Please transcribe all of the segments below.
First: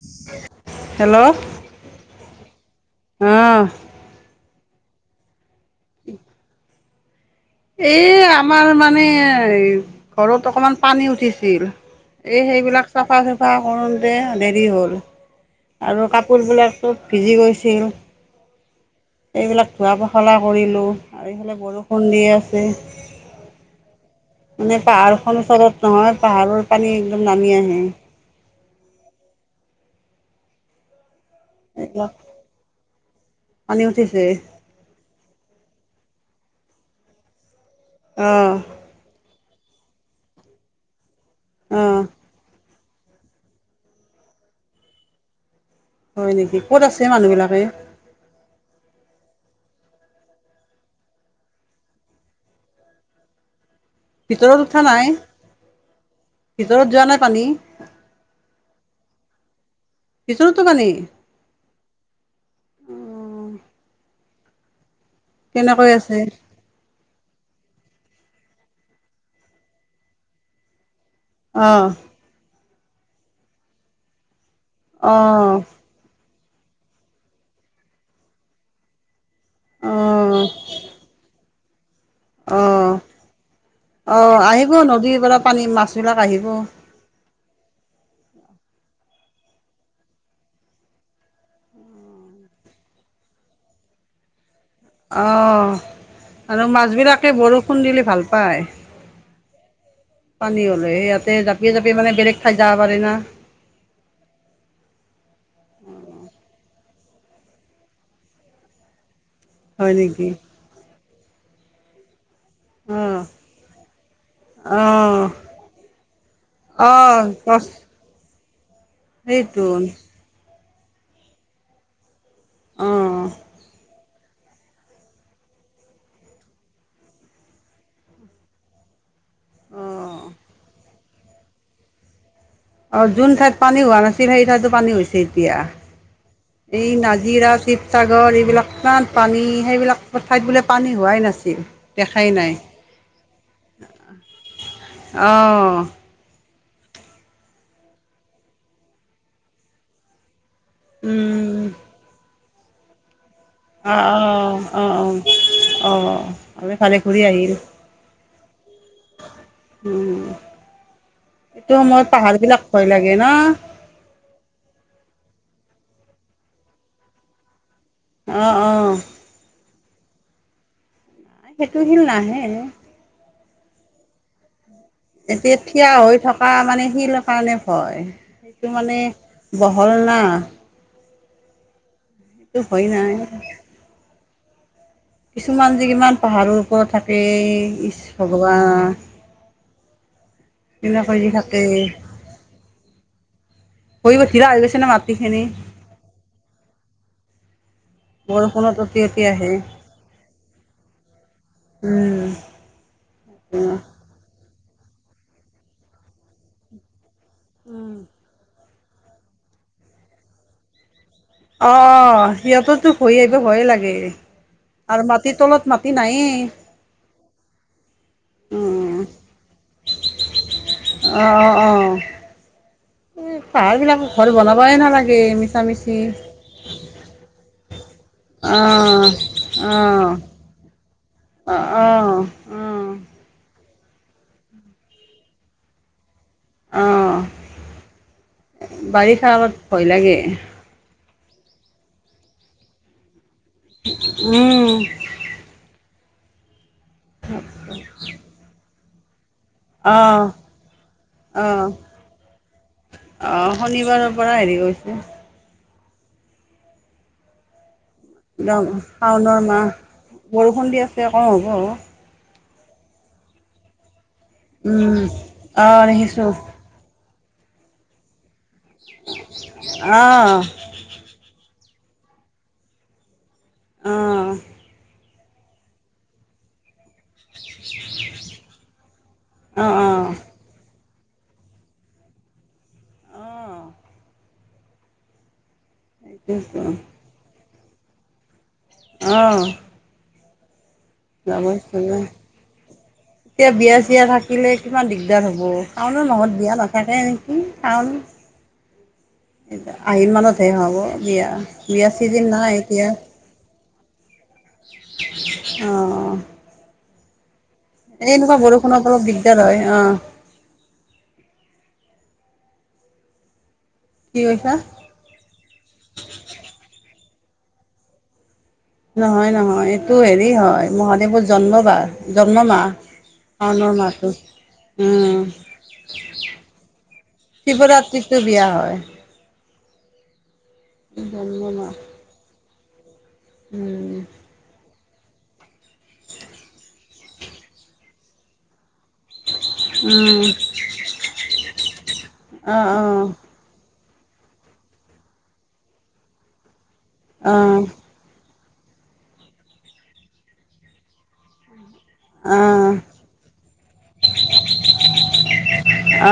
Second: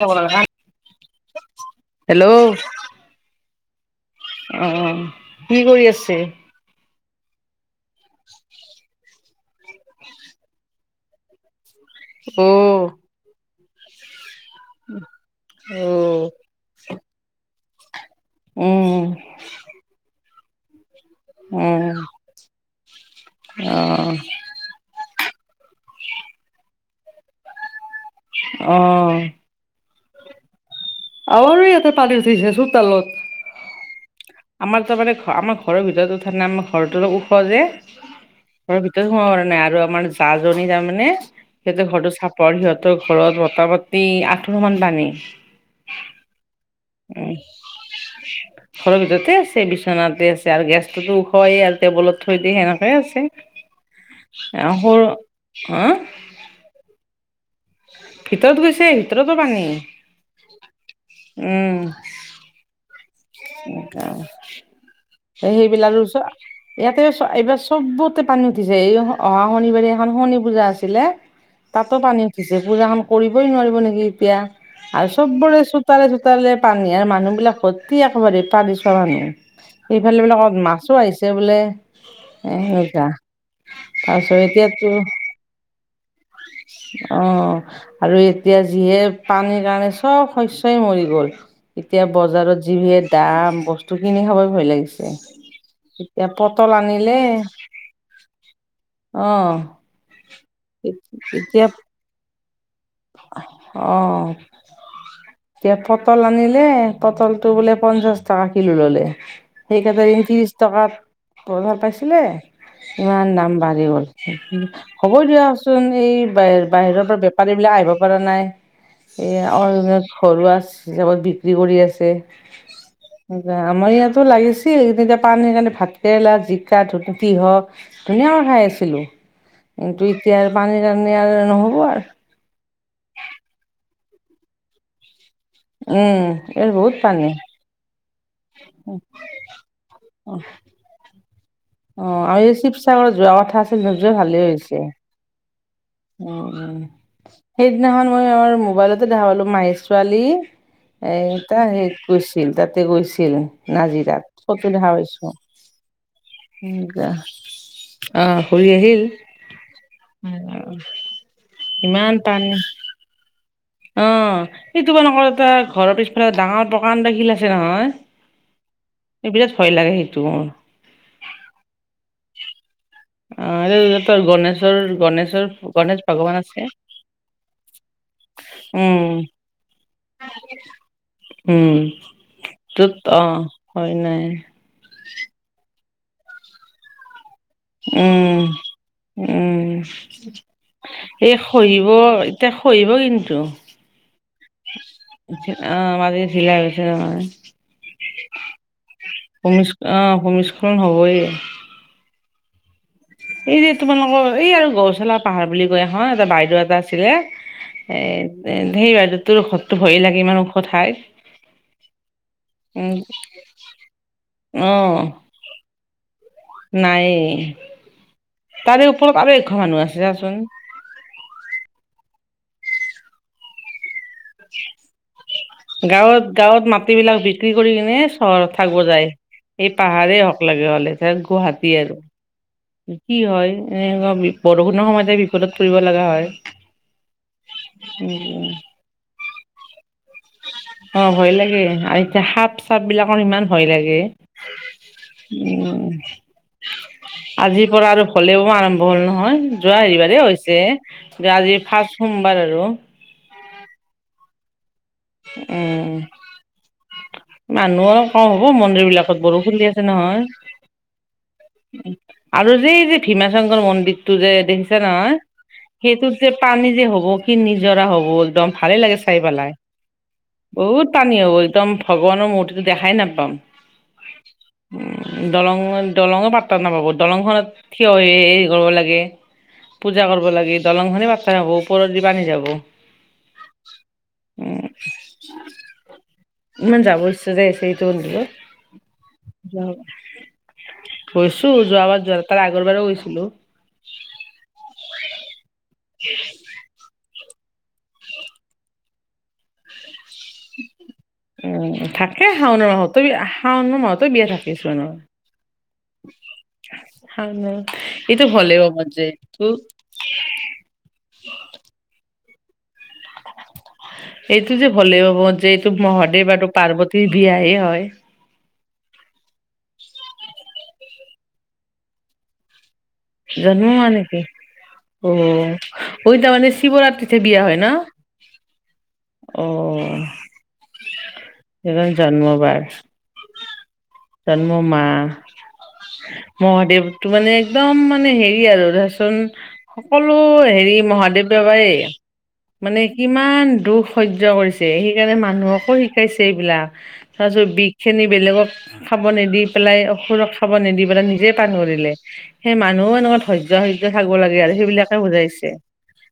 Hello hello! অ অঁ! [inaudible] অ! কি কৰি আছে? [inaudible] এই আমাৰ মানে ঘৰত অকমান পানী উঠিছিল। [inaudible] এই অ সেইবিলাক চাফা-চুফা কৰোঁতে দেৰি হ'ল অ আৰু কাপোৰবিলাক [inaudible] চব ভিজি গৈছিল। [inaudible] উম-উম। [unintelligible] এইবিলাক ধোৱা পখলা কৰিলোঁ আৰু এইফালে বৰষুণ দি আছে। [inaudible] অহ'। [unintelligible] মানে পাহাৰখন ওচৰত নহয়, পাহাৰৰ পানী একদম নামি আহে। [inaudible] অ! [unintelligible] আমাৰো ইয়াতে এইবিলাক পানী উঠিছে, চোতালত। [inaudible] পানী উঠিছে? [unintelligible] আমাৰ তাৰ মানে, আমাৰ ঘৰৰ ভিতৰতো উঠাৰ নাই। আমাৰ ঘৰটো অলপ ওখ যে। [unintelligible] অঁ! [unintelligible] ঘৰৰ ভিতৰত সোমাব পৰা নাই আৰু আমাৰ জাজনী তাৰমানে সিহঁতে অঁ ঘৰটো চা [unintelligible] চাপৰ সিহঁতৰ ঘৰত মুটা-মুতি এৱাঠুৰ মান পানী। [inaudible] হয় নেকি? ক'ত আছে মানুহ উম বিলাকে? [inaudible] [unintelligible] ঘৰৰ ভিতৰতে আছে বিচনাতে আছে আৰু গেছটোতো ওখয়ে আৰু টেবুলত থৈ দিয়ে সেনেকাইে ভিতৰত আছে এও উঠা নাই সৰু হা ভিতৰত যোৱা নাই পানী ভিতৰত গৈছে ভিতৰতো পানী ভিতৰটো পানী উম কেনেকৈ সেইবিলাকো লৈছ আছে ইয়াতে এ এইবাৰ চবতে পানী উঠিছে, এই নহয় অহা শনিবাৰে এখন শণী পূজা আছিলে অহ তাতো পানী উঠিছে পূজাখন কৰিবই নোৱাৰিব নেকি এতিয়া আৰু অহ চবৰে চব চোতালে চোতালে পানী আৰু মানুহ বিলাক ভৰ্তি একেবাৰে পানী চোৱা মানুহ এইফালে অহ বোলে ক'বাত মাছো আহিছে বোলে এ অ অ তাৰপিছত আহিব এতিয়াতো নদীৰ পৰা পানী মাছবিলাক আহিব অ' আৰু এতিয়া যিহে, পানীৰ কাৰণে চব শস্যই মৰি গ'ল এতিয়া বজাৰত যিহে দাম, বস্তু কিনি খাবই ভয় লাগিছে অ' এতিয়া আৰু পটল মাছ বিলাকে বৰষুণ দিলে ভাল পায় অহ' পানী হ'লে ইয়াতে জাপি জাপি মানে বেলেগ ঠাইত যাব পাৰে না অহ' এতিয়া পটল আনিলে, পটলটো বোলে পঞ্চাশ টকা কিলো ল'লে হয় সেইকেইটা দিন নেকি ত্ৰিশ টকাত বৰ ভাল পাইছিলে অহ ইমান দাম বাঢ়ি গ'ল বস্তুৰ হ'ব অহ দিয়াচোন এই বাহ বাহিৰৰ পৰা অহ বেপাৰী গছ দিব পৰা নাই সেইটো এই ঘৰুৱা হিচাপত বিক্ৰী কৰি আছে অহ অ আমাৰ ইয়াত টো লাগিছিল তেতিয়া পানী টানি ভাতকেৰেলা জিকা ধুতূতি হওক ধুনীয়াকৈ খাই আছিলো কিন্তু অহ এতিয়া পানী চানি আৰু নহ'ব আৰু অ' যোন ঠাইত পানী হোৱা নাছিল সেই ঠাইতো পানী হৈছে ছে এতিয়া উম ইয়াত এই বহুত পানী নাজিৰা শি শিৱসাগৰ এইবিলাক ইমান পানী, সেইবিলাক ঠাইত বোলে পানী হোৱাই নাছিল অ' দেখাই আমি নাই এই শিৱসাগৰ যোৱা কথা আছিল, নোযোৱা ভালেই হৈছে অঁ অহ', অহ' সেইদিনাখন মই আমাৰ মোবাইলতে দেখা পালো, মাহীৰ ছোৱালী এ উম তাই হেত গৈছিল তাতে গৈছিল নাজিৰাত ফটো দেখা পাইছো অহ ইনকা অহ ঘূৰি আহিল উম এইটো সময়ত ইমান পানী পাহাৰবিলাক ভয় লাগে ন অ' এই তোমালোকৰ এটা ঘৰৰ পিছফালে ডাঙৰ প্ৰকাণ্ড শিল আছে নহয় অ অ এ বিৰাত ভয় লাগে সেইটো সেইটো শিল নাহে অ এইটোৰ গণেশৰ গণেশৰ এতিয়া থিয়া গণেশ হৈ ভগৱান থকা আছে মানে শিল কাৰণে ভয় সেইটো মানে উম বহল না উম সেইটো ভয় তত নাই অ হয় নাই কিছুমান যে কিমান পাহাৰৰ ওপৰত থাকে। ইচ উম ভগৱান উম। কিনো কৰি এই থাকে খৈব, এতিয়া খৈব কিন্তু। খহিব শিৰা হৈ গৈছে নহয়, মাটি খিনি। অ' মাজে ফিলাই হৈছে মানে। বৰষুণত অতি অতি আহে ভূমিছ অ' ভূমিস্খলন হ'বই। উম। এই যে তোমালোকৰ এই আৰু গৰুচালা পাহাৰ বুলি কয় এখন এটা বাইদেউ এটা আছিলে। এ ধেৰ বাইদে তোৰ ঔষধতো ভয় লাগে ইমান ওখ ঠাইত। অ সিহঁততো উম হৈ আহিবি ভয়ে লাগে আৰু মাটি তলত ম। সি নাইয়ে। নাইয়ে তাৰে উম ওপৰত আৰু এশ মানুহ আছে যাচোন। অ অ অ এই পাহাৰ বিলাক। ঘৰ বনাবই নালাগে মিছা মিছি গাঁৱত গাঁৱত মাট বিলাক বিক্ৰী কৰি কিনে। চহৰত থাকব আহ যায় সি আহ পাহাৰেই হওঁক লাগে হ'লে অ গুৱাহাটী অ আৰু। অ কি হয় এ এনেকুৱা বৰষুণৰ সময়তে বিপদত পৰিব লগা হয়। উম উম। বাৰিষত আগত ভয় লাগে। অ ভয় লাগে আৰু এতিয়া সাপ চাপ বিলাকৰ ইমান ভয় লাগে। উম আজিৰ পৰা আৰু হ'লেও আৰম্ভ হ'ল নহয়। যোৱা অ হাৰিবাৰেই হৈছে আজি ফাৰ্ষ্ট সোমবাৰ আৰু। অঁ শনিবাৰৰ পৰা হেৰি কৰিছে। উম। মানুহো কম হ'ব একদম মন্দিৰ বিলাকত বৰষণ আছে নহয়। খুন্দি আছে কওঁ হ'ব। আৰু যি যি ভীমা শংকৰ মন্দিৰটো যে। দেখিছা উম নহয় অঁ সেইটোত দেখিছোঁ যে পানী যে হ'ব কি নিজৰা হ'ব একদম। ভালেই লাগে চাই পেলাই অঁ বহুত। পানী হ'ব একদম ভগৱানৰ মূৰ্তিটো দেখাই নাপাম অঁ উ। দলং দলঙে পাতাত নাপাব দলংখনত থিয় হেৰি কৰিব লাগে। অঁ অঁ পূজা কৰিব লাগি দলং খনেি পাতাই হাব পওপৰৰত দি বান্ধি যাব। অঁ সেইটোতো ইমান জাবৰ-জোথৰ যে এইখনিটো। অ। গৈছো ইচ্ছা যোৱাবাৰ যায় যোৱা তাৰ আগৰ বাৰ গৈছিলো। এতিয়া বিয়া চিয়া থাকিলে কিমান দিগদাৰ হ'ব কাৰণো নহত বিয়া নাথাকে নেকি কাৰণ। মানতহে হ'ব বিয়া উম বিয়া ছিজন থাকে নাই শাওনাৰ এতিয়া মাহতো বি শাওনা মাহতো বিয়া থাকে। কিছু না। অ। হ নাই এইটো ভাল ব বৰষুণত মন অলপ যে ত। দিগদাৰ হয় অঁ কি এইটো কৈছা যে ভলে হ'ব যে এইটো মহদ বাটো পাৰ্বতীৰ বিয়াহে হয়। নহয় নহয় এইটো হেৰি হয় মহাদেৱৰ জন্মবাৰ জন্ম মাহ। শাওনৰ জন্মো হোৱা মাহটো নেকি। অ উম ঐ তাৰ মানে শিৱৰাত্ৰিতে বিয়া হয় ন। সটো বিয়া হয়। অ। ধন্যবাদ এজন জন্মবাৰ উম জন্ম মা মহাদেৱটো মানে একদম মানে হেৰি আৰু ধৰাচোন সকলো উম হেৰি মহাদেৱ বাবাই অ মানে অ কিমান দুখ শৈৰ্য কৰিছে সেইকাৰণে মানুহকো শিকাইছে এইবিলাক অ তাৰপিছত বি খিনি বেলেগক খাব নিদি পেলাই অসুৰক খাব নিদি পেলাই নিজে পাণ কৰিলে অ সেই মান মানুহ এনেকুৱা ধৈৰ্য সহ্য থাকিব লাগে আৰু সেইবিলাকে বুজাইছে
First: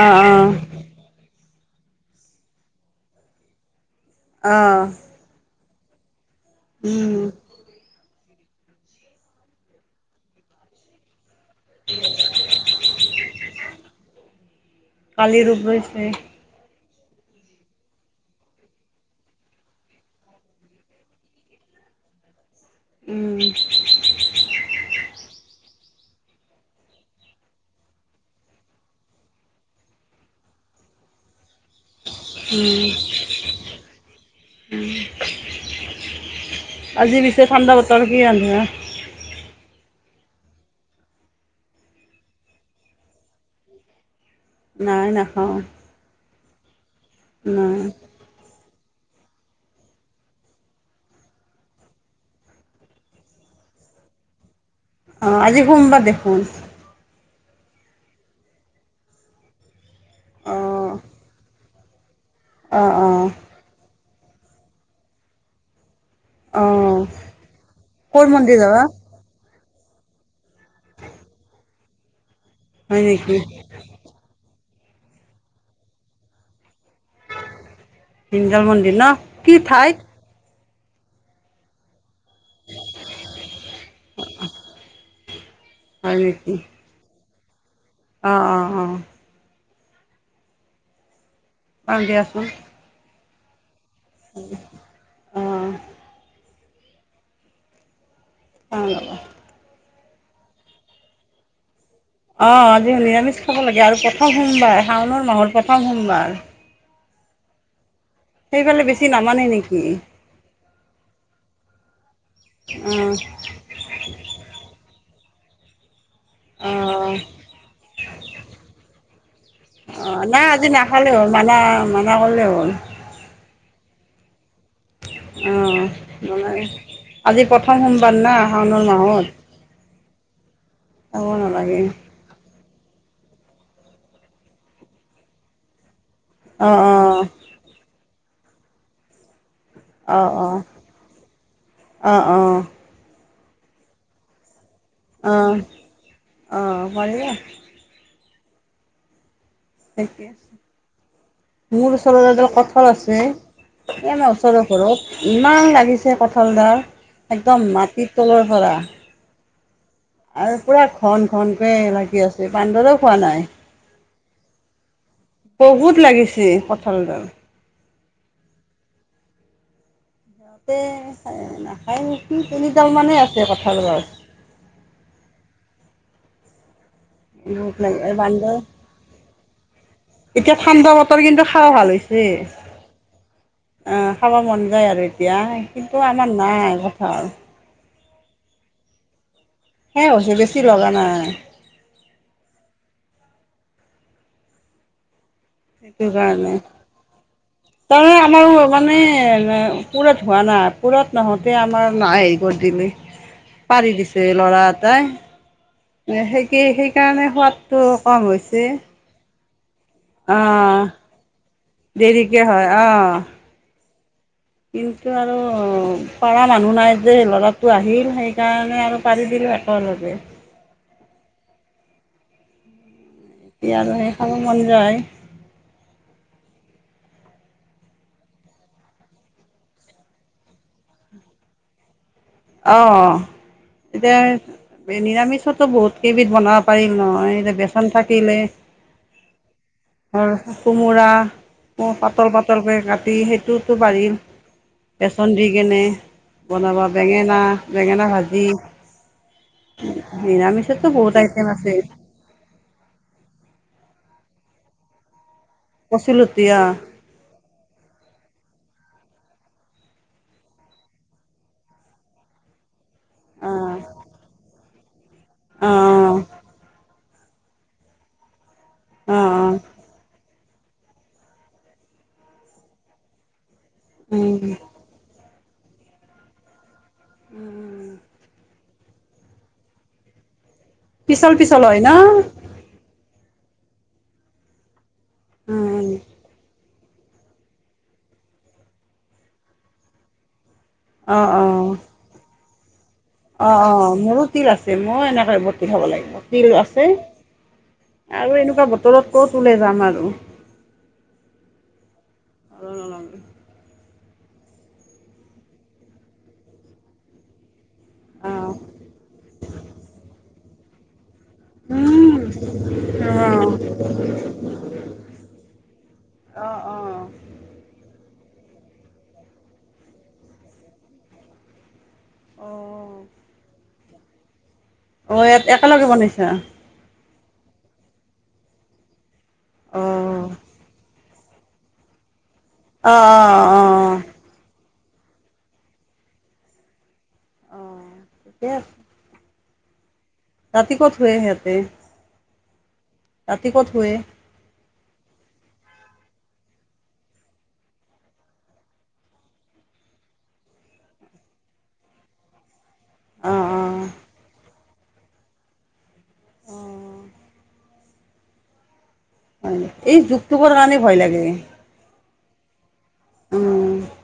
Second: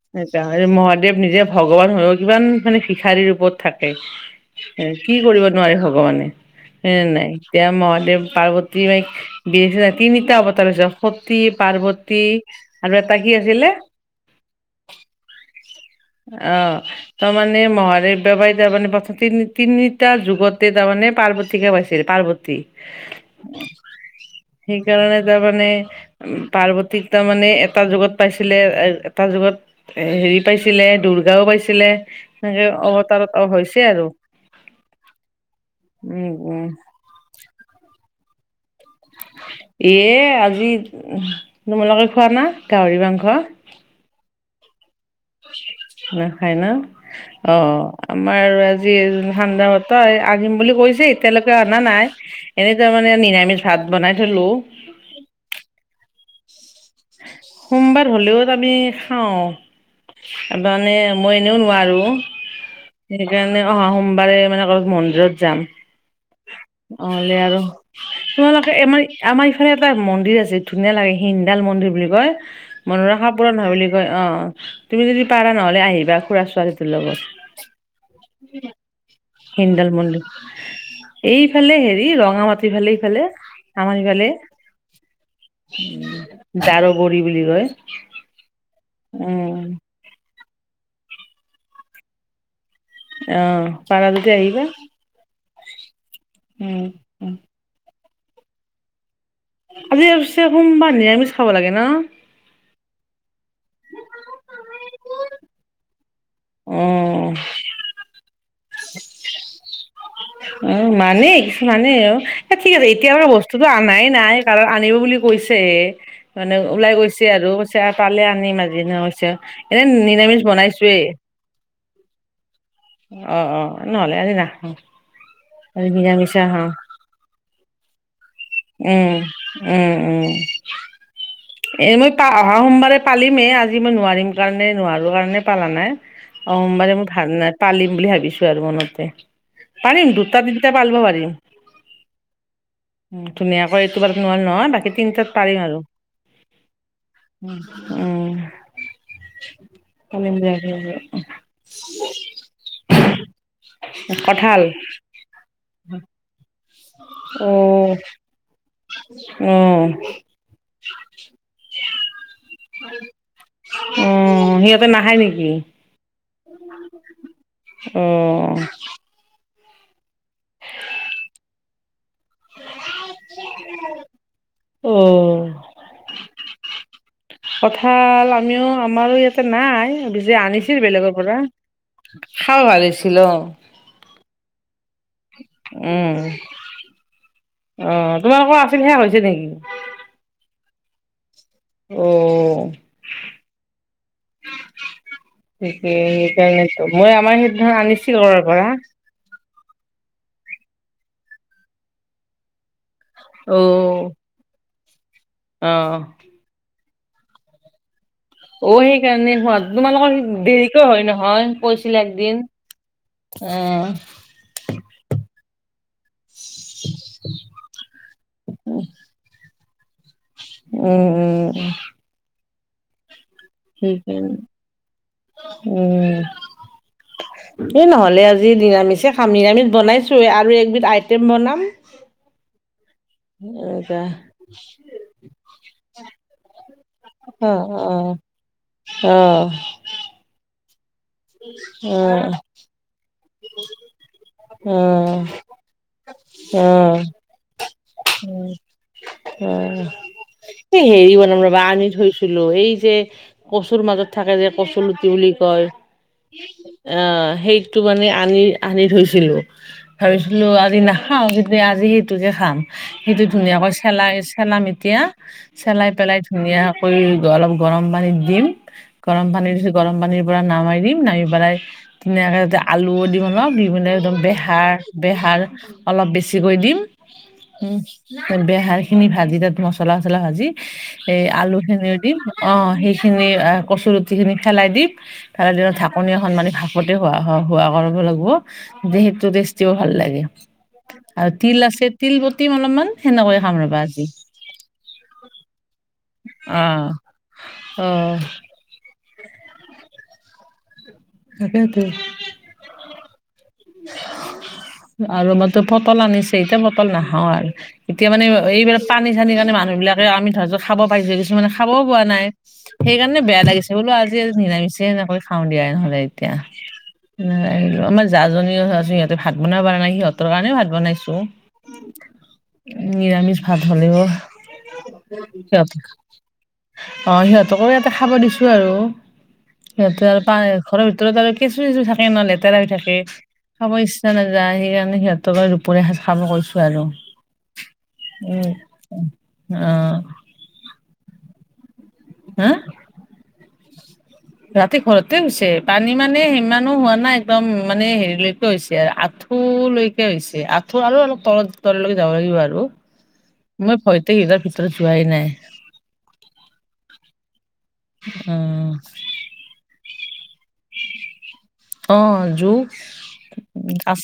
অ স অ মহাদেৱ নিজে ভগৱান হয়ও কিমান মানে শিশাৰী ৰূপত থাকে অ কি কৰিব নোৱাৰাৰে ভগৱানে সে উম নাই এতিয়া মহাদেৱ পাৰ্বতী ব দিছে তিনিটা অৱতাৰ হৈছে তী পাৰ্বতী আৰু এটা কি আছিলে কালি ৰূপ লৈছে অ তাৰমানে মহাদেৱ ববাৰ তাৰমানে বা তিনিটা যুগতে তাৰমানে পাৰ্বতিকা পাইছে তী পাৰ্বতী উম সেইকাৰণে তাৰ মানে উ পাৰ্বতীক তাৰ মানে এটা যুগত পাইছিলে এটা যুগত হেৰি পাইছিল ছিলে দুৰ্গাও পাইছিলে সনেকে অৱতাৰত অ হৈছে আৰু উম উম আজি পিছে ঠাণ্ডা বতৰ কি আঞ্জা এ আজি তোমোলাকে খোৱা না গাহৰি মাংস নাই নাখাওঁ নাখাই ন অ নাই আমাৰ আজি ঠাণ্ডা বতৰ আনিম বুলি কৈছে এতিয়ালৈকে অনা নাই এনে তৰমানে নিৰামিষ ভাত বনাই থ লো অ আজি সোমবাৰ দেখোন সোমবাৰ হলেও আমি খাওঁ অ মানে মই এনেও আৰু অ অ সেইকাৰণে অহা সোমবাৰে মানে ক মন্দিৰত যাম অ নহলে আৰু ক'ৰ মন্দিৰ তোমালোকে যাবা এমাৰ আমাৰ ইফালে এটা মন্দিৰ আছে ধুনীয়া লাগে হিনডাল মন্দিৰ বুলি কয় হয় মনৰ আশা নেকি পূৰণ হয় বুলি কয় অ তুমি যদি পাৰা নহলে আহিবা খুৰা ছোৱালীটোৰ লগত হিঞ্জল মন্দিৰ ন কি হিন্দাল ঠাইত মডিৰ এইফালে হেৰি ৰং মঙ মাটি ফালে ইফালে আমাৰ ইফালে হয় নেকি দাৰো কৰি বুলি কয় অ অ অ উম পাম দিয়া চোন অহ পাৰা যদি আহিবা অঁ উম অ আজি পিছে সোমবাৰ নিৰামিষ খাব লাগে ন অঁ আজি নিৰামিষ খাব লাগে আৰু প্ৰথম সোমবাৰ শাওণ মাহৰ প্ৰথম সোমবাৰ উম সেইফালে বেছি নামানে নেকি অ মানেই কিছু মানে আৰু এ ঠিক আছে এতিয়া অঁ বাৰু ব স্তুটো আনাই নাই কাৰণ আনিব বুলি কৈছে মানে অঁ ওলাই গৈছে অঁ আৰু কৈছে পালে আনিম আজি এনে কৈছে এনে নিৰামিষ নাই আজি বনাইছোৱেই নাখালে হ'ল মানা মানা কৰিলেই হ'ল অ অ নহ'লে আজি নাখাও অ মানে আজি প্ৰথম সোমবাৰ না শাওনৰ উম মাহত উম উম খাব নালাগে এ মই পা অহা সোমবাৰে পালিমে এই আজি মই নোৱাৰিম কাৰণে নোৱাৰো কাৰণে পালা নাই। অ সোমবাৰে মই অঁ ভাল নাই পালিম বুলি ভাবিছো আৰু মনতে পাৰিম অঁ দুটা অঁ তিনিটা পালিব পাৰিম। অঁ অঁ অঁ ধুনীয়াকৈ এইটো বাৰু নোৱাৰা নহয় বাকী তিনিটাত পাৰিম আৰু অ হ'ল নে উম ঠিকে পালিম আছে দিয়া মোৰ ওচৰত এডাল কঠাল আছে এই আমাৰ ওচৰৰ কঠাল ঘৰত ইমান লাগিছে কঁঠাল ডাল একদম মাটিৰ তলৰ পৰা উম আৰু পুৰা ঘন ঘনকে লাগি আছে বান্দৰেও খোৱা নাই অ সিহঁতে নাখায় নেকি বহুত লাগিছে। কঁঠালডাল অহ সিহঁতে খা নাখায় নেকি তিনিডাল মানে আছে কঁঠাল গছ অ বহুত লাগে কঁঠাল বান্দৰ আমিও আমাৰো ইয়াতে নাই যদিও এতিয়া আনিছিল ঠাণ্ডা বেলেগৰ বতৰ পৰা কিন্তু খাব খাও ভাৱিছিলো। অহ খাব মন যায় আৰু এতিয়া কিন্তু উম আমাৰ নাই কথা আৰু অ, তোমালোকৰ আছিল সেয়া হৈছে নেকি। সেয়াই হৈছে বেছি লগা নাই অ ঠিকে সেইটো কাৰণে সেইকাৰণেতো মই আমাৰ সেইদিনাখন তাৰমানে আনিছিলো ঘৰৰ আমাৰ পৰা মানে এ পুৰঠ হোৱা নাই পুৰঠ নহওতে আমাৰ মায়ে হেৰি কৰি দিলে পাৰি অ'। দিছে। ল'ৰা এটাই অ সেইকে সেইকাৰণে সোৱাদটো কম হৈছে। অ', সেইকাৰণে হোৱা তোমালোকৰ অ' দেৰিকৈ হয় নহয় কৈছিলে দেৰিকে একদিন হয় অ' অ কিন্তু আৰু পৰা মানুহ নাই যে ল'ৰাটো আহিল সেইকাৰণে আৰু পাৰি দিলো এক লগে উম উম উম এতিয়া আৰু সেই ঠিকে খাব মন যায় উম এই নহলে আজি নিৰামিষে খাম নিৰামিষ বনাইছো আৰু একবিধ আইটেম বনাম [unintelligible] অ এনেকা এতিয়া নিৰামিষতো বহুত কেইবিধ বনাব পাৰি ন অ এতিয়া বেচন থাকিলে। অ', অ', তাৰ কোমোৰা অ পাতল অ', পাতল কে কাট টি সেইটোতো পাৰি বেচন দি কেনে বনাব অ'। বেঙেনা বেঙেনা ভাজি অ', এই নিৰামিষতো বহুত হেৰি বনাম আইটেম ৰবা আছে আনি থৈছো ছিলো এই যে কচুৰ মাজত থাকে যে কচু লুটি বুলি কয়। কচু লুতি আহ আহ সেই টো মানে আনি আনি থৈছিলো ভাবিছিলো আজি নাখাওঁ কিন্তু আজি সেইটোকে খাম। সেইটো ধুনীয়াকৈ চেলাই চেলাম এতিয়া অ চেলাই পেলাই অ ধুনীয়া অলপ গৰম পানীত দিম অ গৰম পানী দি গৰম পানী নামাই দিম নামি পেলাই ধুনীয়াকে আলুও দিম। অহ দিপিনে একদম উম বেহাৰ বেহাৰ অলপ বেছিকৈ দিম। উম উম বেহাৰ খিনি ভাজি তাত মচলা চচলা ভাজি। এই পিছল আলু পিছল হয় ন খিনিও দিম। অঁ সেইখিনি কচু লুটিখিনি ফেলাই দিম ফেলাই দি উম ঢাকনি মানে ভা পতে হোৱা কৰিব লাগিব সেইটো টেষ্টিও ভাল লাগে। অ আৰু তিল আছে তিল বতিম অলপমান। সেনেকৈয়ে খাম অঁ', ৰ'বা অঁ', আজি মোৰো তিল আছে। ময়ো এনেকে বতিল খাব লাগে। অ তিল আছে অ আৰু এনেকুৱা বতৰত ক'ত ওলাই যাম আৰু তাকে টো। আৰু আমাৰ তো পটল আনিছে এতিয়া পটল নাখাওঁ আৰু এতিয়া মানে অ এইবিলাক পানী চানি কাৰণে মানুহবিলাকে আমি ধজ্য খাব পাইছো কিছুমানে খাবও পোৱা নাই। সেইকাৰণে বেয়া উম লাগিছে বোলো আজি নিৰামিষে এনেকৈ খাওঁ দিয়াই নহ'লে এতিয়া। অ অ আমাৰ জাজনীও আছো ইিহঁতে ভাত বনাব পৰা নাই সিহঁতৰ কাৰণে ভাত বনাইছো অ', নিৰামিষ ভাত। অ', ইয়াত একেলগে [unintelligible] বনাইছা অ সিহঁতকো ইয়াতে খাব দিছো আৰু সিহঁতে আৰু অ', পা ঘৰত। তলে তলে কেঁচু চেঁচু থাকে ন লেতেৰা হৈ অ', থাকে অ', অ', সমস্যা। আৰু নাযায় সেইকাৰণে সিহঁতক দুপৰীয়া সাজ খাব অ', কৈছো ঠিকে আছে আৰু উম। উম অঁ' ৰাতি ক'ত শুৱে সিহঁতে? হাঁ ৰাতি ক'ত শুৱে? ৰাতি ঘৰতে হৈছে পানী মানে সিমানো হোৱা নাই একদম মানে হেৰিলৈকে হৈছে আঠ আঁঠলৈকে হৈছে আঁঠুৰ আৰু অলপ তল তললৈকে যাব লাগিব আৰু। অ', মই অ', ভয়তে সিহঁতৰ ভিতৰত যোৱাই নাই। অঁ' উম। হয় এই জোক তকৰ কাৰণে ভয় লাগে। অঁ' জোক উম আছ